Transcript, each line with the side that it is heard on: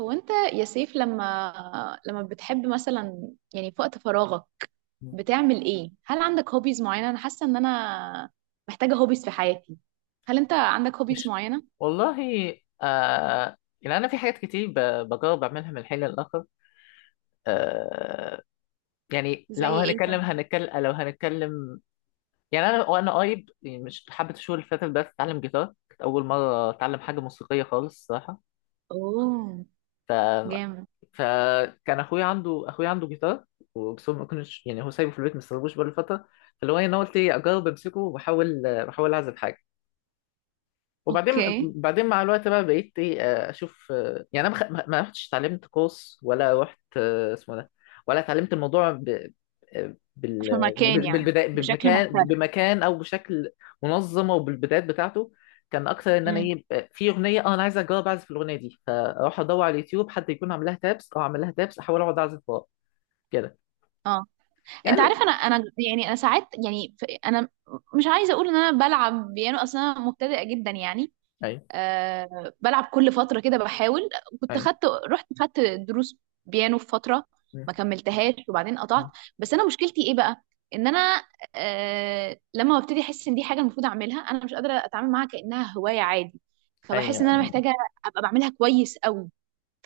right: هو انت يا سيف لما بتحب مثلا يعني في وقت فراغك بتعمل ايه؟ هل عندك هوبيز معينة؟ انا حاسة ان انا محتاجة هوبيز في حياتي. هل انت عندك هوبيز
left: مش،
right: معينة؟
left: والله. آه، يعني انا في حاجات كتير بجرب اعملها من حين للاخر. آه، يعني
right: زي ايه طيب؟
left: لو هنتكلم. يعني انا وانا قريب، يعني مش حبة الشهور اللي فاتت، بس اتعلم جيتار. كانت اول مرة اتعلم حاجة موسيقية خالص الصراحة.
right: اوه،
left: ف
right: جامد.
left: فكان اخويا عنده جيتار، وبس هو ما كنتش يعني، هو سايبه في البيت ما استلموش بقاله فترة. فاللي هو إيه، انا قلت ايه اجرب امسكه واحاول بحاول اعزف حاجة. وبعدين
right: اوكي،
left: مع الوقت بقى، بقيت ايه، آه، اشوف، آه، يعني انا ما خ- ما ما رحتش اتعلمت كورس، ولا رحت، آه، اسمه ده، ولا اتعلمت الموضوع آه،
right: في مكان يعني
left: بالبداية
right: بشكل
left: بمكان،
right: محترف.
left: او بشكل منظم، او بالبدايات بتاعته. كان اكتر ان انا
right: امم،
left: ايه، آه، في اغنيه، اه انا عايز اجرب اعزف الاغنيه دي، فاروح ادور على اليوتيوب حد يكون عامل لها تابس، احاول اقعد اعزف وراه كده
right: اه، انت
left: يعني.
right: عارف، انا يعني انا ساعات يعني انا مش عايزة اقول ان انا بلعب بيانو، اصلا انا مبتدئة جدا يعني.
left: ايوه
right: أه، بلعب كل فترة كده بحاول. كنت
left: ايوه.
right: خدت، رحت خدت دروس بيانو في فترة،
left: م-
right: ما كملتهاش وبعدين قطعت.
left: م-
right: بس أنا مشكلتي إيه بقى؟ إن أنا أه لما ببتدي أحس إن دي حاجة المفروض أعملها، أنا مش قادرة أتعامل معاها كأنها هواية عادي. فبحس
left: ايوه
right: إن أنا محتاجة أبقى بعملها كويس قوي.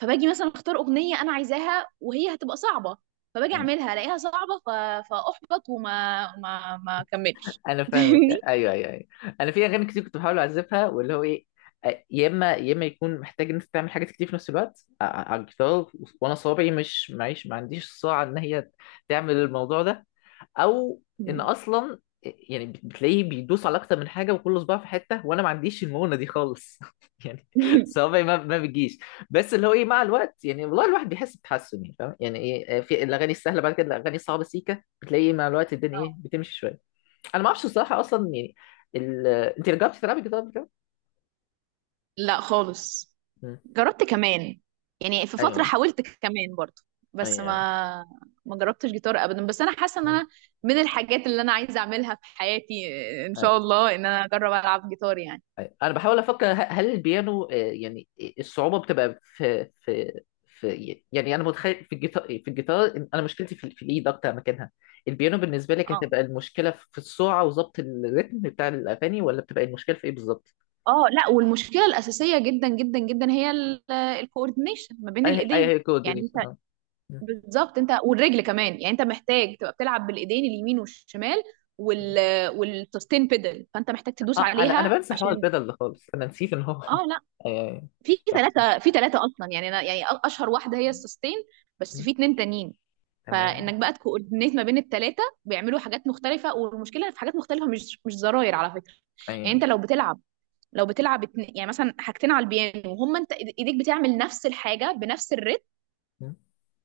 right: فباجي مثلا أختار أغنية أنا عايزاها وهي هتبقى صعبة، فباجي
left: ايوه.
right: أعملها ألاقيها صعبة فأحبط وما ما ما أكملش
left: انا فاهمك،
right: فاهمني؟
left: ايوه ايوه ايوه. انا في اغاني كتير كنت بحاول اعزفها، واللي هو ايه، آه، يا اما يكون محتاج ان انت تعمل حاجات كتير في نفس الوقت، آه، على الجيتار، وانا صوابعي مش معيش، ما عنديش السرعه ان هي تعمل الموضوع ده، او ان اصلا يعني بتلاقيه بيدوس على اكتر من حاجه وكل صباع في حته، وانا ما عنديش المونه دي خالص يعني صوابعي ما بتجيش. بس اللي هو ايه، مع الوقت يعني والله الواحد بيحس بتحسن، يعني فاهم يعني ايه، آه، في الاغاني السهله، بعد كده الاغاني الصعبه سيكه، بتلاقي مع الوقت الدنيا ايه بتمشي شويه. انا ما اعرفش الصراحه اصلا يعني. انت جربتي تلعبي جيتار قبل كده؟
right: لا خالص.
left: مم.
right: جربت كمان، يعني في
left: ايوه
right: فترة
left: ايوه
right: حاولت كمان برضو،
left: ايوه
right: بس
left: ايوه.
right: ما جربتش جيتار ابدا. بس انا حاسة ان
left: مم.
right: انا من الحاجات اللي انا عايزة اعملها في حياتي ان شاء
left: ايوه.
right: الله ان انا اجرب العب جيتار يعني.
left: أيوة. انا بحاول افكر، هل البيانو، آه، يعني الصعوبه بتبقى في، يعني انا متخيل في الجيتار، إن انا مشكلتي في الايد اكتر مكانها. البيانو بالنسبه لك
right: اه،
left: هتبقى المشكله في السرعه وظبط الريتم بتاع الاغاني، ولا بتبقى المشكله في ايه بالظبط؟
right: اه لا، والمشكلة الأساسية جدا جدا جدا هي الكوردينيشن ما بين
left: اي
right: الايدين.
left: هي
right: يعني انت،
left: كوردينيشن، اه. مم.
right: بالظبط، انت والرجل كمان. يعني انت محتاج تبقى بتلعب بالايدين اليمين والشمال وال والسستين بيدل، فانت محتاج تدوس
left: آه، انا انا
right: عليها
left: بنسى حوار
right: عشان،
left: البدل ده خالص، انا نسيت ان هو
right: اه لا،
left: ايوه ايوه.
right: في
left: صح صح.
right: ثلاثة، في ثلاثة أصلا. يعني أنا يعني أشهر واحدة هي السستين، بس
left: مم.
right: في اتنين تانيين. فإنك
left: تمام
right: بقى تكوردينيت ما بين الثلاثة بيعملوا حاجات مختلفة، والمشكلة في حاجات مختلفة، مش زراير على فكرة. يعني أنت
left: ايوه.
right: لو بتلعب، لو بتلعب يعني مثلا حاجتين على البيانو وهم أنت إيديك بتعمل نفس الحاجة بنفس الريتم،
left: م.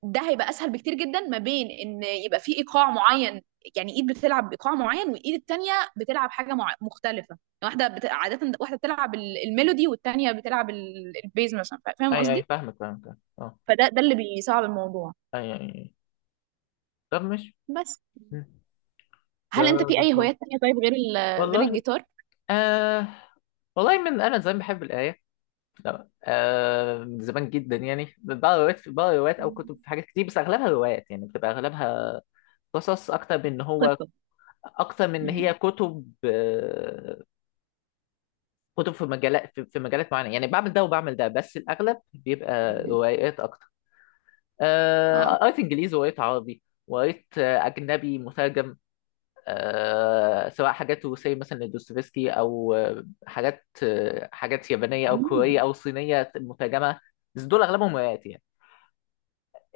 right: ده هيبقى أسهل بكتير جدا ما بين إن يبقى في إيقاع معين. يعني إيد بتلعب بإيقاع معين والإيد التانية بتلعب حاجة مختلفة يعني. واحدة عادة واحدة بتلعب الميلودي والتانية بتلعب البيز مثلا، فاهم
left: اي اي
right: قصدي؟
left: فاهمك فاهمك، اه.
right: فده اللي بيصعب الموضوع.
left: اي اي أي. طب مش.
right: بس
left: م. ده
right: هل انت في
left: ده
right: اي
left: حوار.
right: هوايات تانية طيب غير غير
left: والله.
right: الجيتار؟
left: آه، والله من انا زمان بحب القرايه. لا، آه، من زمان جدا يعني بقرا روايات، او كتب في حاجات كتير، بس اغلبها روايات، يعني بتبقى اغلبها قصص اكتر من ان هو،
right: قصة.
left: اكتر من ان
right: مم.
left: هي كتب. آه، كتب في مجالات في مجالات معينه، يعني بعمل ده وبعمل ده، بس الاغلب بيبقى
right: مم.
left: روايات اكتر. آه،
right: اه.
left: قريت انجليزي وقريت عربي، وقريت آه، اجنبي مترجم، آه، سواء حاجات روسية مثلا لدوستويفسكي، أو آه، حاجات، آه، حاجات يابانية أو
right: آه.
left: كورية أو صينية مترجمة. بس دول أغلبهم روايات يعني،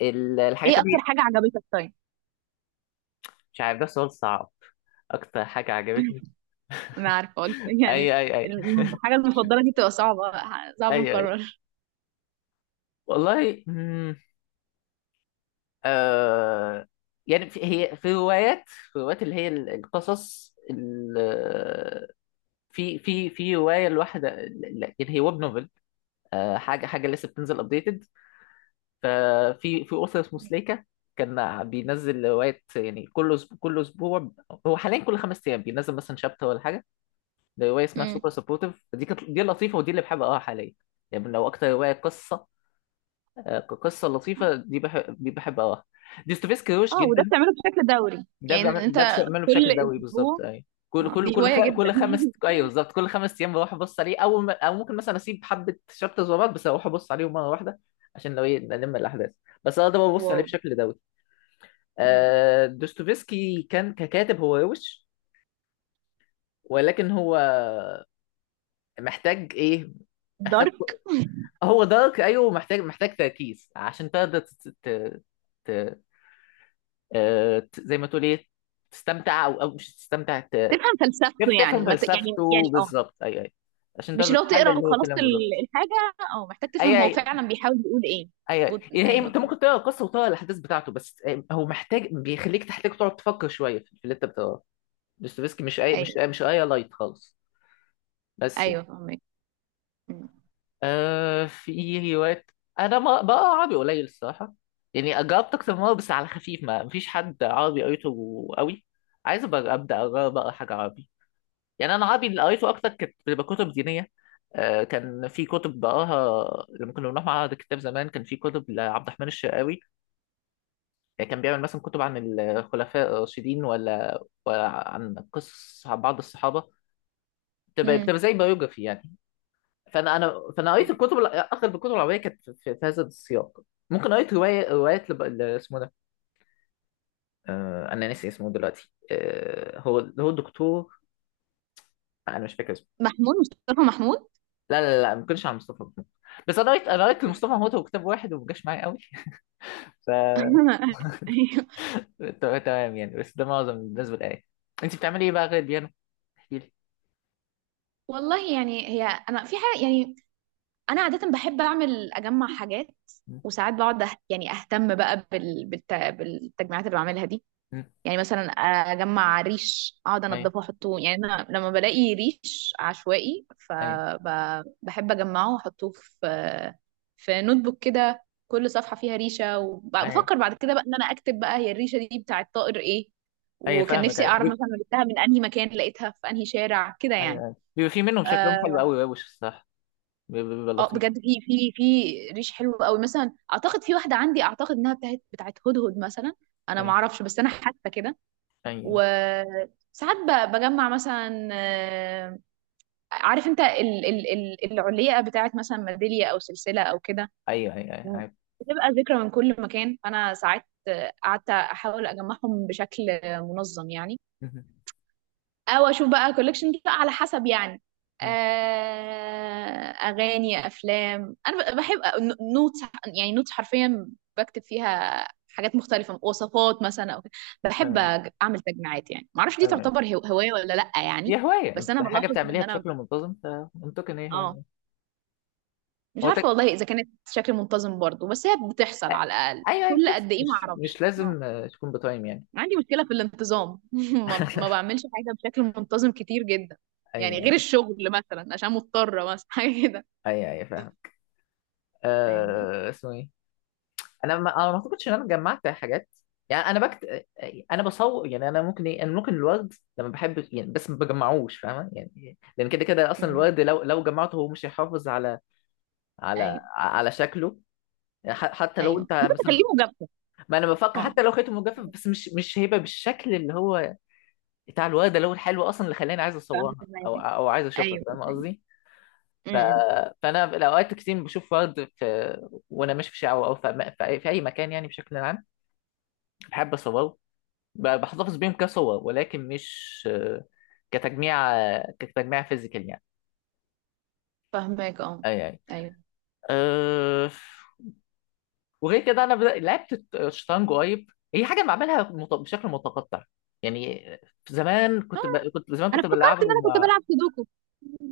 left: ال-
right: ايه
left: الحاجات
right: اكتر
left: دي.
right: حاجة عجبتك طيب؟
left: مش عارف، ده سؤال صعب. أكتر حاجة عجبتني،
right: انا عارفة قلت يعني
left: أي أي أي
right: الحاجة المفضلة دي بتبقى صعبة، صعب
left: أي أي
right: نكرر.
left: والله. مم، آه، يعني في هي في روايات، اللي هي ال- القصص ال-، في رواية الواحدة لا، يعني هي ويب نوفل، آه، حاجة لسه بتنزل أبديتد. ففي في اسس مسلكه كان بينزل روايات يعني كل أسبوع، كل اسبوع هو حاليا كل خمس ايام بينزل مثلا شابتر ولا حاجه. ده روايه اسمها
right: مم.
left: سوبر سبورتيف، دي كانت، دي لطيفه، ودي اللي بحب اقراها حاليا. يعني لو اكتر روايه قصه، آه، قصه لطيفه دي، بحب بحب اقراها. ديستوفيسكي روش
right: اه، وده
left: جدا.
right: بتعمله بشكل دوري يعني انت؟
left: ده بعمله
right: كل
left: بشكل دوري
right: اسبوع؟
left: بالظبط. اي
right: آه، دي هواية جدا.
left: كل خمس، ايوه بالظبط، كل خمس ايام بروح ابص عليه، او ممكن مثلا اسيب حبه شابترز ورا بعض بس اروح ابص عليهم مره واحده، عشان لو إيه، نلم الاحداث، بس انا ده ببص
right: واو.
left: عليه بشكل دوري.
right: مم.
left: آه، دوستويفسكي كان ككاتب هو روش، ولكن هو محتاج ايه، محتاج،
right: دارك.
left: هو دارك ايوه، محتاج تركيز عشان تقدر ت... آه، زي ما تقول ايه، تستمتع، او او مش تستمتع،
right: تفهم فلسفته
left: كيف
right: يعني
left: تفهم
right: ما ت... يعني يعني
left: فلسفته
right: آه.
left: بالظبط، اي اي، عشان
right: مش
left: تقدر
right: لو
left: تحلل
right: تقرا
left: اللي هو
right: وخلصت
left: كلامه بالظبط.
right: الحاجه او محتاج تفهم
left: اي
right: هو
left: اي
right: فعلا بيحاول يقول ايه.
left: اي يعني هي-،
right: ايوه.
left: انت ممكن تقرا القصه وتقرا الاحداث بتاعته، بس آه، هو محتاج، بيخليك تحتاج تقعد تفكر شويه في اللي انت بتقراه. دوستويفسكي مش اي، مش
right: ايوه
left: مش اي لايت خالص. بس
right: ايوه فهمك. مم.
left: آه، في روايات، انا ما بقى عربي قليل الصراحه، يعني جربت اكتر من مره بس على خفيف، ما مفيش حد عربي قريته قوي. عايز أبقى ابدا اجرب اقرا حاجه عربي، يعني انا عربي اللي قريته اكتر كانت بتبقى كتب دينيه. آه، كان في كتب بقراها لما كنا بنروح معرض الكتاب زمان، كان في كتب لعبد الرحمن الشرقاوي. يعني كان بيعمل مثلا كتب عن الخلفاء الراشدين ولا, ولا عن قصص عن بعض الصحابه، بتبقى
right: مم.
left: زي بايوجرافي يعني. فانا انا فانا قريت
right: أيوة.
left: الكتب، الع- اغلب الكتب العربيه كانت في هذا السياق. ممكن قريت روايه روايات، اسمه ده، آه... انا ناسي اسمه دلوقتي، آه... هو الدكتور، انا مش فاكر اسمه.
right: محمود، مصطفى محمود.
left: لا لا لا ما كنتش عن مصطفى محمود، بس انا قريت، لمصطفى محمود هو كتاب واحد وما جاش معايا قوي ف
right: أيوة.
left: تمام يعني، بس ده معظم الناس بالآية. انت بتعملي ايه بقى غير البيانو؟ احكي لي.
right: والله يعني هي، انا في حاجه يعني، انا عاده بحب اعمل، اجمع حاجات.
left: م-
right: وساعات بقعد يعني اهتم بقى بالتجميعات اللي بعملها دي.
left: م-
right: يعني مثلا اجمع ريش، اقعد
left: ايوه
right: انضفه واحطه. يعني انا لما بلاقي ريش عشوائي
left: ايوه
right: فبحب اجمعه واحطه في في نوت بوك كده، كل صفحه فيها ريشه،
left: ايوه
right: وبفكر بعد كده بقى ان انا اكتب بقى هي الريشه دي بتاعت طائر ايه،
left: ايوه،
right: وكان
left: فاهمك،
right: نفسي
left: ايوه
right: اعرف مثلا أنا جبتها من انهي مكان، لقيتها في انهي شارع كده
left: ايوه.
right: يعني.
left: أيوة. بيبقى في منهم شكلهم حلو
right: اه،
left: قوي وش الصراحه، بيبقى
right: آه،
left: لطيف.
right: بجد في، في ريش حلو قوي. مثلا اعتقد في واحده عندي اعتقد انها بتاعت، بتاعت هدهد مثلا. انا ما
left: ايوه
right: اعرفش بس انا حاسه كده.
left: ايوه.
right: وساعات بجمع مثلا، آه، عارف انت ال العليقة بتاعت مثلا ميدالية او سلسلة او كده،
left: ايوه ايوه ايوه.
right: بتبقى ذكرى من كل مكان. فانا ساعات، آه، قعدت احاول اجمعهم بشكل، آه، منظم يعني.
left: مهم.
right: او اشوف بقى كولكشن بقى على حسب يعني،
left: مهم.
right: آه، اغاني، افلام. انا بحب نوتس، يعني نوتس حرفيا بكتب فيها حاجات مختلفة، وصفات مثلا او كده. بحب
left: تمام.
right: اعمل تجميعات. يعني ما اعرفش دي
left: تمام.
right: تعتبر هواية ولا لا يعني.
left: هي هواية،
right: بس انا
left: أنت حاجة
right: بلاحظ ان
left: بتعمليها
right: انا،
left: بشكل منتظم فمنطقي إن هي
right: اه،
left: هواية.
right: مش
left: هو
right: عارفة
left: تك...
right: والله اذا كانت بشكل منتظم برضو، بس هي بتحصل على الاقل
left: أيوه أيوه،
right: كل
left: بس
right: قد ايه؟ ما
left: مش
right: اعرفش.
left: مش
right: اه،
left: لازم، آه، تكون بتايم يعني.
right: عندي مشكلة في الانتظام. ما بعملش حاجة بشكل منتظم كتير جدا. يعني غير
left: أيوه
right: الشغل مثلا عشان مضطرة مثلا حاجة كده.
left: أيوه، أيوه، فاهم.
right: فاهمني؟
left: أه... اسمه إيه. أنا ما أعتقدش إن أنا جمعت حاجات، يعني أنا بكت، أنا بصور. يعني أنا ممكن إيه، أنا ممكن الورد لما بحب يعني بس ما بجمعوش، فاهمة يعني، لأن كده كده أصلا
right: مم.
left: الورد لو لو جمعته هو مش هيحافظ على
right: ايوه.
left: على شكله. حتى لو
right: ايوه،
left: أنت
right: ممكن تخليه
left: مثلا،
right: مجابكة.
left: ما انا بفكر،
right: اه،
left: حتى لو خيطه مجفف بس مش مش هيبقى بالشكل اللي هو بتاع الورده اللي هو الحلو اصلا اللي خلاني عايز اصورها او
right: فاهمك.
left: او عايز اشوفها،
right: ايوه.
left: فاهم قصدي؟ ف...
right: امم.
left: فانا الاوقات كتير بشوف ورد في... وانا ماشي في شارع او في اي في أي مكان يعني بشكل عام، بحب اصوره. بحتفظ بيهم كصور، ولكن مش، آه، كتجميع، فيزيكال يعني.
right: فاهمك. اه.
left: اي اي.
right: ايوه.
left: أه... وغير كده، انا لعبت الشطرنج قريب، هي حاجه بعملها بشكل متقطع يعني. زمان كنت
right: آه.
left: كنت زمان
right: انا
left: كنت
right: افتكرت ان
left: بلعبه
right: انا كنت
left: مع،
right: بلعب سودوكو.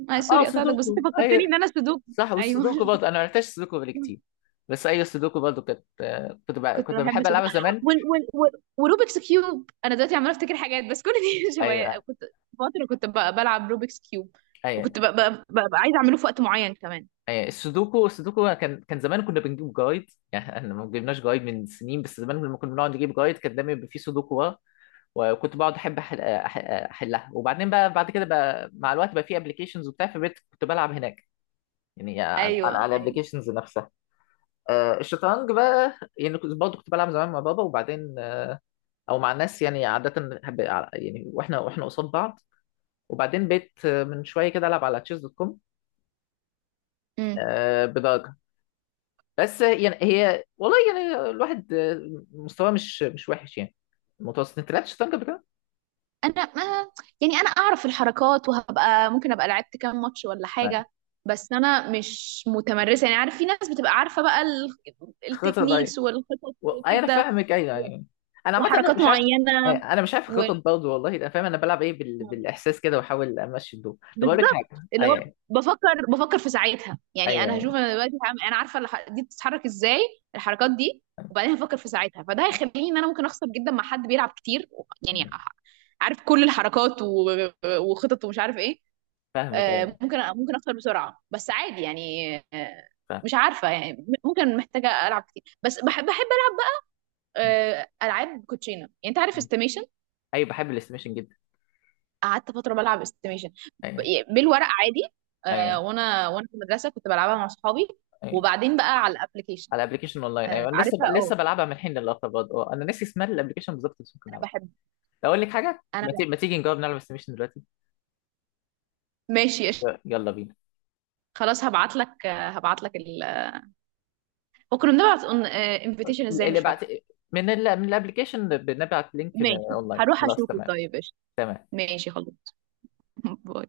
right: آه
left: اه
right: سوري قطعتك بس انت
left: سودوكو
right: فكرتني
left: اي
right: ان انا سودوكو.
left: صح.
right: ايوه.
left: والسودوكو برضه، انا ما لعبتش سودوكو بقالي كتير، بس ايوه السودوكو برضه كنت،
right: كنت
left: كنت
right: بحب
left: بحب
right: سودوكو
left: العبها زمان.
right: وال وال وال وروبكس كيوب. انا دلوقتي عماله افتكر حاجات بس كل دي شويه.
left: ايوه
right: كنت فتره كنت بلعب روبكس كيوب،
left: ايوه
right: وكنت عايزه اعمله في وقت معين كمان.
left: ايوه. السودوكو، كان كان زمان كنا بنجيب جايد، يعني احنا ما جبناش جايد من سنين، بس زمان لما كنا بنقعد نجيب جايد كان دايما بيبقى فيه سودوكو ورا. وكنت بقعد احب احلها، وبعدين بقى بعد كده بقى مع الوقت بقى في ابلكيشنز وبتاع، فبقيت كنت بلعب هناك، يعني على
right: ايوه. ايوه.
left: الابلكيشنز نفسها. آه، الشطرنج بقى، يعني كنت برضه كنت بلعب زمان مع بابا، وبعدين آه، او مع الناس يعني عاده يعني واحنا قصاد بعض، وبعدين بقيت آه، من شويه كده العب على تشيز دوت كوم
right: امم.
left: بدرجه، بس آه، يعني هي والله يعني الواحد آه، مستواه مش مش وحش يعني، متوسط. انت لعبت شطرنج قبل كده؟
right: انا ما يعني انا اعرف الحركات، وهبقى ممكن ابقى لعبت كام ماتش ولا
left: آه،
right: حاجه، بس انا مش متمرسه يعني. عارف في ناس بتبقى عارفه بقى
left: خطر. و...
right: التكنيكس والخطط
left: أيوة، انا
right: وكده
left: فاهمك ايوه يعني، انا عامه انا
right: وحركات
left: مش عارف.
right: معينه
left: أيوة، انا مش عارف
right: و...
left: خطط برضه والله، انا فاهم، انا بلعب ايه بالاحساس كده واحاول امشي الدور. طب اقول لك
right: بالظبط،
left: حاجه،
right: اللي هو
left: ايوه ايوه،
right: بفكر في ساعتها. يعني انا هشوف،
left: أيوة،
right: انا دلوقتي انا عارفه دي بتتحرك ازاي، الحركات دي، وبعدين هفكر في ساعتها، فده هيخليني ان انا ممكن اخسر جدا مع حد بيلعب كتير. يعني
left: أيوة،
right: عارف كل الحركات وخطط ومش عارف ايه.
left: فاهمك،
right: آه،
left: ايوه
right: ممكن اخسر بسرعه بس عادي يعني. آه،
left: فاهم.
right: مش عارفه يعني، ممكن محتاجه العب كتير. بس بحب، ألعب، آه، العاب كوتشينه. يعني انت عارف استيميشن؟
left: ايوه بحب الاستيميشن جدا.
right: قعدت فتره بلعب استيميشن
left: ايوه
right: بالورق عادي. آه،
left: ايوه
right: وانا في المدرسه كنت بلعبها مع صحابي،
left: ايوه.
right: وبعدين بقى على الابلكيشن.
left: على ابلكيشن اونلاين
right: آه،
left: ايوه، انا لسه
right: عارفها. اه،
left: لسه بلعبها من حين للاخر برضه، اه انا ناسي اسمها الابلكيشن بالظبط، بس ممكن
right: انا
left: نلعبها.
right: بحب.
left: اقول لك حاجه،
right: انا بقى.
left: ما تيجي نجرب نلعب استيميشن دلوقتي؟
right: ماشي قشطة.
left: يلا بينا.
right: خلاص، هبعت لك، هبعت لك وكنا بنبعت انفيتيشن ازاي
left: اللي
right: مش
left: بعت،
right: فاكره.
left: من ال... من الابلكيشن بنبعت لينك
right: ماشي،
left: اونلاين،
right: هروح
left: خلاص
right: اشوفه
left: تمام.
right: طيب. قشطة.
left: تمام.
right: ماشي خلاص. باي.